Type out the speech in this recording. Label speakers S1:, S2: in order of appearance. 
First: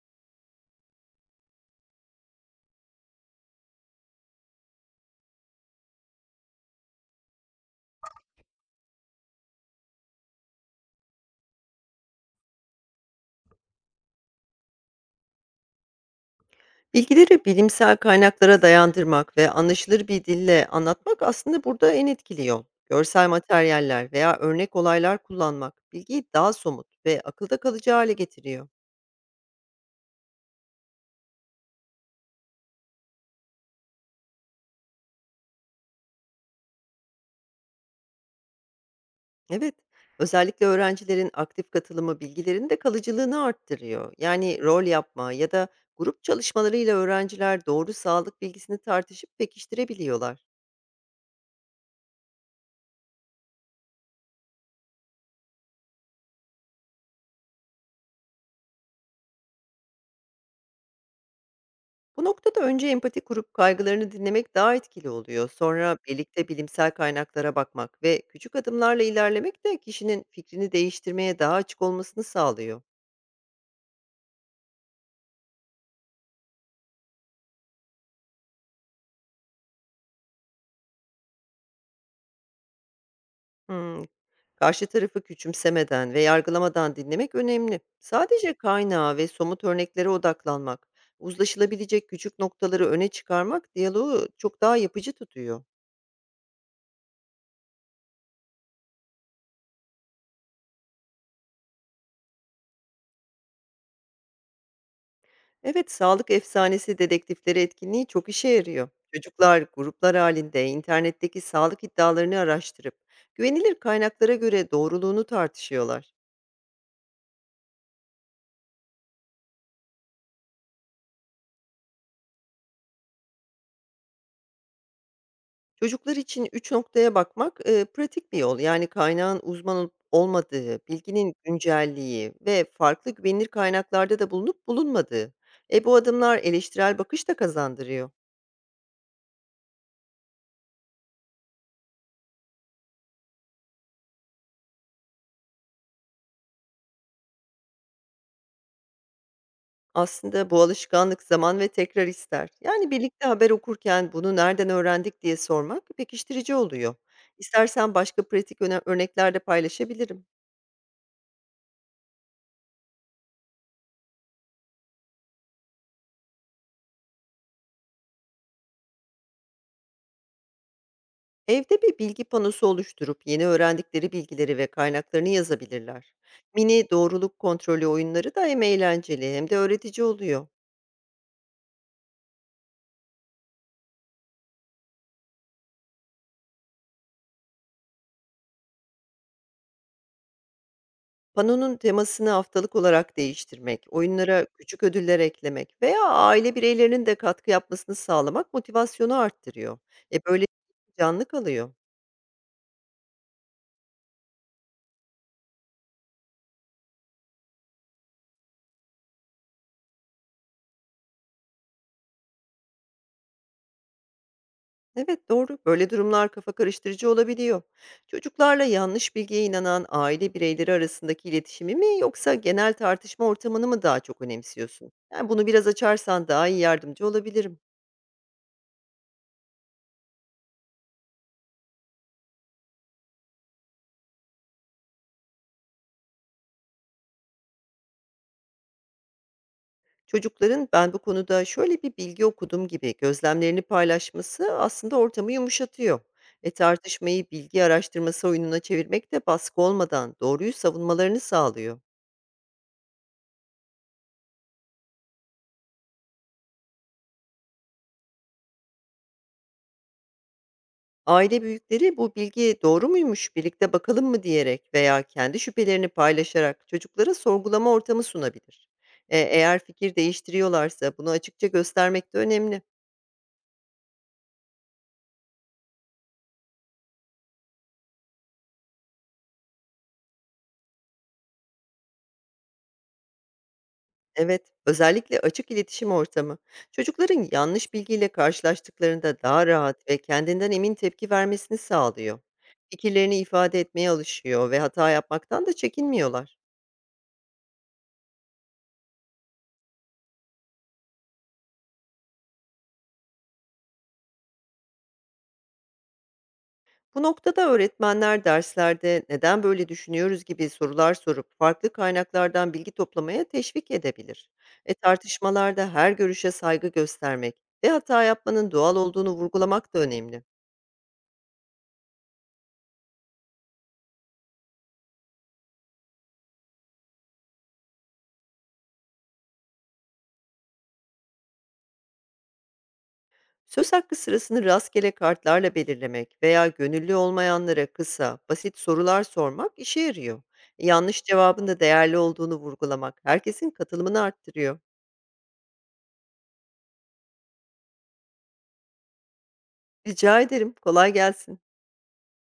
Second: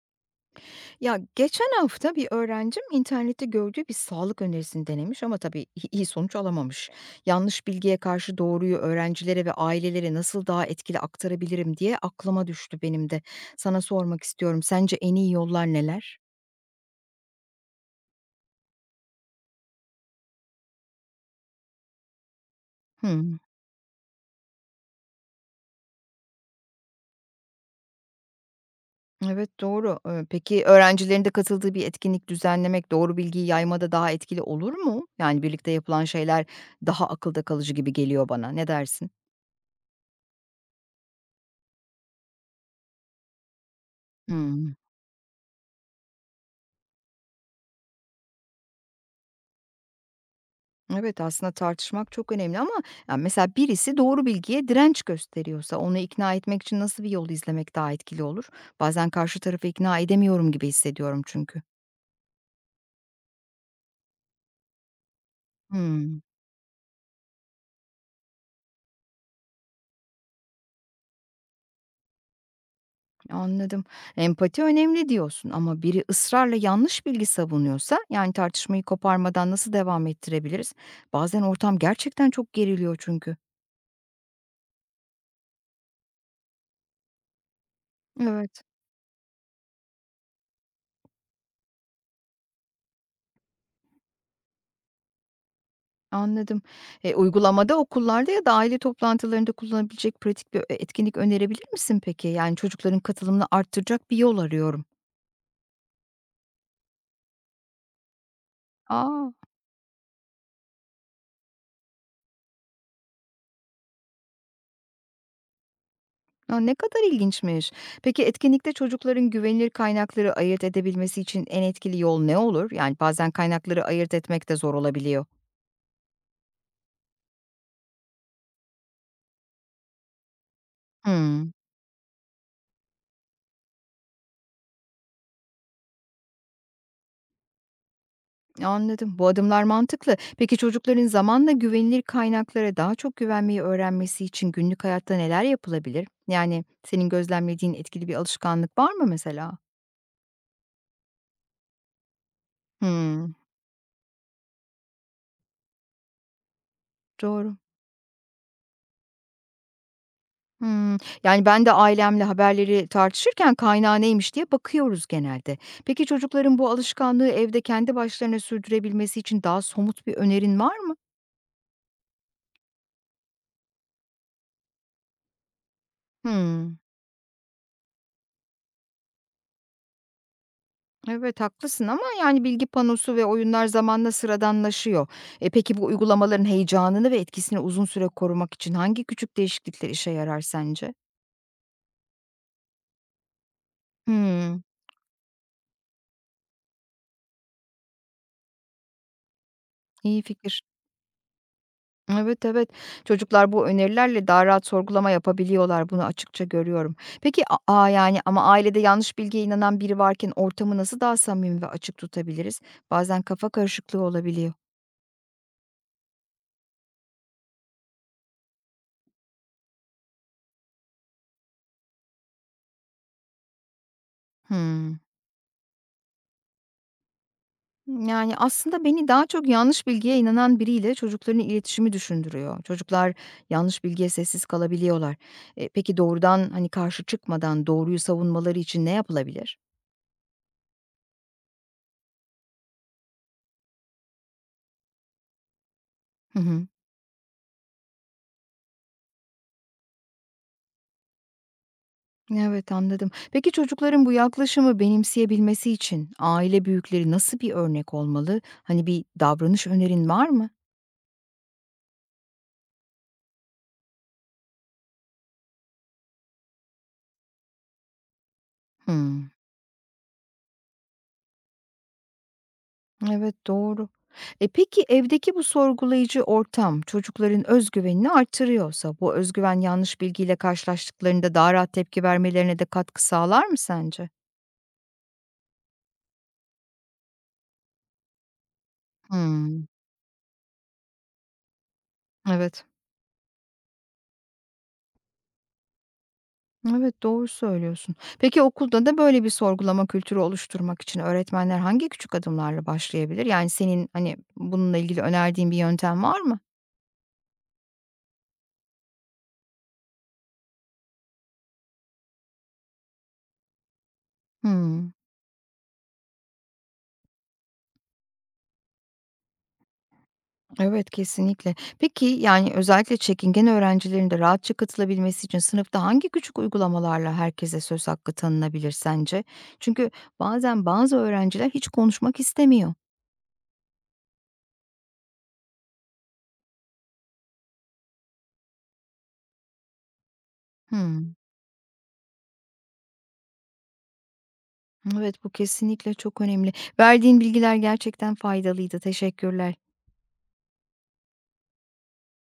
S1: Ya geçen hafta bir öğrencim internette gördüğü bir sağlık önerisini denemiş ama tabii iyi sonuç alamamış. Yanlış bilgiye karşı doğruyu öğrencilere ve ailelere nasıl daha etkili aktarabilirim diye aklıma düştü benim de. Sana sormak istiyorum. Sence en iyi yollar neler?
S2: Bilgileri bilimsel kaynaklara dayandırmak ve anlaşılır bir dille anlatmak aslında burada en etkili yol. Görsel
S1: Hmm,
S2: materyaller veya örnek olaylar kullanmak bilgiyi daha somut ve akılda kalıcı hale getiriyor.
S1: evet doğru. Peki öğrencilerin de katıldığı bir etkinlik düzenlemek doğru bilgiyi yaymada daha etkili olur mu? Yani birlikte yapılan şeyler daha akılda kalıcı gibi geliyor bana. Ne dersin?
S2: Evet, özellikle öğrencilerin aktif katılımı bilgilerin de kalıcılığını arttırıyor. Yani
S1: Hmm.
S2: rol yapma ya da grup çalışmalarıyla öğrenciler doğru sağlık bilgisini tartışıp pekiştirebiliyorlar.
S1: Evet, aslında tartışmak çok önemli ama ya mesela birisi doğru bilgiye direnç gösteriyorsa onu ikna etmek için nasıl bir yol izlemek daha etkili olur? Bazen karşı tarafı ikna edemiyorum gibi hissediyorum çünkü.
S2: Bu noktada önce empati kurup kaygılarını dinlemek daha etkili oluyor. Sonra
S1: Hmm,
S2: birlikte bilimsel kaynaklara bakmak ve küçük adımlarla ilerlemek de kişinin fikrini değiştirmeye daha açık olmasını sağlıyor.
S1: anladım. Empati önemli diyorsun ama biri ısrarla yanlış bilgi savunuyorsa yani tartışmayı koparmadan nasıl devam ettirebiliriz? Bazen ortam gerçekten çok geriliyor çünkü.
S2: Hmm, Karşı tarafı küçümsemeden ve yargılamadan dinlemek önemli. Sadece
S1: Evet.
S2: kaynağa ve somut örneklere odaklanmak, uzlaşılabilecek küçük noktaları öne çıkarmak diyaloğu çok daha yapıcı tutuyor.
S1: Anladım. Uygulamada, okullarda ya da aile toplantılarında kullanabilecek pratik bir, etkinlik önerebilir misin peki? Yani çocukların katılımını arttıracak bir yol arıyorum.
S2: Evet, sağlık efsanesi dedektifleri etkinliği çok işe yarıyor.
S1: A!
S2: Çocuklar gruplar halinde internetteki sağlık iddialarını araştırıp güvenilir kaynaklara göre doğruluğunu tartışıyorlar.
S1: A, ne kadar ilginçmiş. Peki etkinlikte çocukların güvenilir kaynakları ayırt edebilmesi için en etkili yol ne olur? Yani bazen kaynakları ayırt etmek de zor olabiliyor.
S2: Çocuklar için üç noktaya bakmak pratik bir yol. Yani kaynağın uzman olup olmadığı, bilginin
S1: Hıı.
S2: güncelliği ve farklı güvenilir kaynaklarda da bulunup bulunmadığı. Bu adımlar eleştirel bakış da kazandırıyor.
S1: Anladım. Bu adımlar mantıklı. Peki çocukların zamanla güvenilir kaynaklara daha çok güvenmeyi öğrenmesi için günlük hayatta neler yapılabilir? Yani senin gözlemlediğin etkili bir alışkanlık var mı mesela?
S2: Aslında bu alışkanlık zaman ve tekrar ister. Yani birlikte
S1: Hmm,
S2: haber okurken bunu nereden öğrendik diye sormak pekiştirici oluyor.
S1: doğru.
S2: İstersen başka pratik örnekler de paylaşabilirim.
S1: Hmm. Yani ben de ailemle haberleri tartışırken kaynağı neymiş diye bakıyoruz genelde. Peki çocukların bu alışkanlığı evde kendi başlarına sürdürebilmesi için daha somut bir önerin var mı?
S2: Evde bir bilgi panosu oluşturup yeni öğrendikleri bilgileri ve kaynaklarını yazabilirler.
S1: Hmm.
S2: Mini doğruluk kontrolü oyunları da hem eğlenceli hem de öğretici oluyor.
S1: Evet, haklısın ama yani bilgi panosu ve oyunlar zamanla sıradanlaşıyor. Peki bu uygulamaların heyecanını ve etkisini uzun süre korumak için hangi küçük değişiklikler işe yarar sence?
S2: Panonun temasını haftalık olarak değiştirmek, oyunlara
S1: Hımm,
S2: küçük ödüller eklemek veya aile bireylerinin de katkı yapmasını sağlamak motivasyonu arttırıyor.
S1: iyi
S2: Böyle
S1: fikir.
S2: canlı kalıyor.
S1: Evet, evet. Çocuklar bu önerilerle daha rahat sorgulama yapabiliyorlar. Bunu açıkça görüyorum. Peki a a yani ama ailede yanlış bilgiye inanan biri varken ortamı nasıl daha samimi ve açık tutabiliriz? Bazen kafa karışıklığı olabiliyor.
S2: Evet doğru. Böyle durumlar kafa karıştırıcı olabiliyor. Çocuklarla yanlış bilgiye inanan aile bireyleri arasındaki iletişimi mi yoksa genel tartışma ortamını mı daha çok önemsiyorsun?
S1: Hımm.
S2: Yani bunu biraz açarsan daha iyi yardımcı olabilirim.
S1: Yani, aslında beni daha çok yanlış bilgiye inanan biriyle çocukların iletişimi düşündürüyor. Çocuklar yanlış bilgiye sessiz kalabiliyorlar. Peki doğrudan, hani, karşı çıkmadan doğruyu savunmaları için ne yapılabilir?
S2: Çocukların ben bu konuda şöyle bir bilgi okudum gibi gözlemlerini paylaşması aslında ortamı yumuşatıyor.
S1: Hı hı.
S2: Tartışmayı bilgi araştırması oyununa çevirmek de baskı olmadan doğruyu savunmalarını sağlıyor.
S1: Evet, anladım. Peki çocukların bu yaklaşımı benimseyebilmesi için aile büyükleri nasıl bir örnek olmalı? Hani, bir davranış önerin var mı?
S2: Aile büyükleri bu bilgi doğru muymuş birlikte bakalım mı diyerek veya kendi şüphelerini paylaşarak çocuklara sorgulama ortamı sunabilir.
S1: Hıı.
S2: Eğer fikir değiştiriyorlarsa bunu açıkça göstermek de önemli.
S1: Evet, doğru. Peki evdeki bu sorgulayıcı ortam çocukların özgüvenini artırıyorsa, bu özgüven yanlış bilgiyle karşılaştıklarında daha rahat tepki vermelerine de katkı sağlar mı sence?
S2: Evet, özellikle açık iletişim ortamı. Çocukların yanlış bilgiyle karşılaştıklarında daha
S1: Hımm.
S2: rahat ve kendinden emin tepki vermesini sağlıyor.
S1: Evet.
S2: Fikirlerini ifade etmeye alışıyor ve hata yapmaktan da çekinmiyorlar.
S1: Evet, doğru söylüyorsun. Peki okulda da böyle bir sorgulama kültürü oluşturmak için öğretmenler hangi küçük adımlarla başlayabilir? Yani senin, hani, bununla ilgili önerdiğin bir yöntem var mı?
S2: Bu noktada öğretmenler derslerde neden böyle düşünüyoruz gibi sorular sorup farklı kaynaklardan bilgi toplamaya teşvik edebilir.
S1: Hımm.
S2: Tartışmalarda her görüşe saygı göstermek ve hata yapmanın doğal olduğunu vurgulamak da önemli.
S1: Evet, kesinlikle. Peki, yani, özellikle çekingen öğrencilerin de rahatça katılabilmesi için sınıfta hangi küçük uygulamalarla herkese söz hakkı tanınabilir sence? Çünkü bazen bazı öğrenciler hiç konuşmak istemiyor.
S2: Söz hakkı sırasını rastgele kartlarla belirlemek veya gönüllü olmayanlara kısa, basit sorular sormak işe yarıyor. Yanlış
S1: Hımm.
S2: cevabın da değerli olduğunu vurgulamak herkesin katılımını arttırıyor.
S1: Evet, bu kesinlikle çok önemli. Verdiğin bilgiler gerçekten faydalıydı. Teşekkürler.
S2: Rica ederim, kolay gelsin.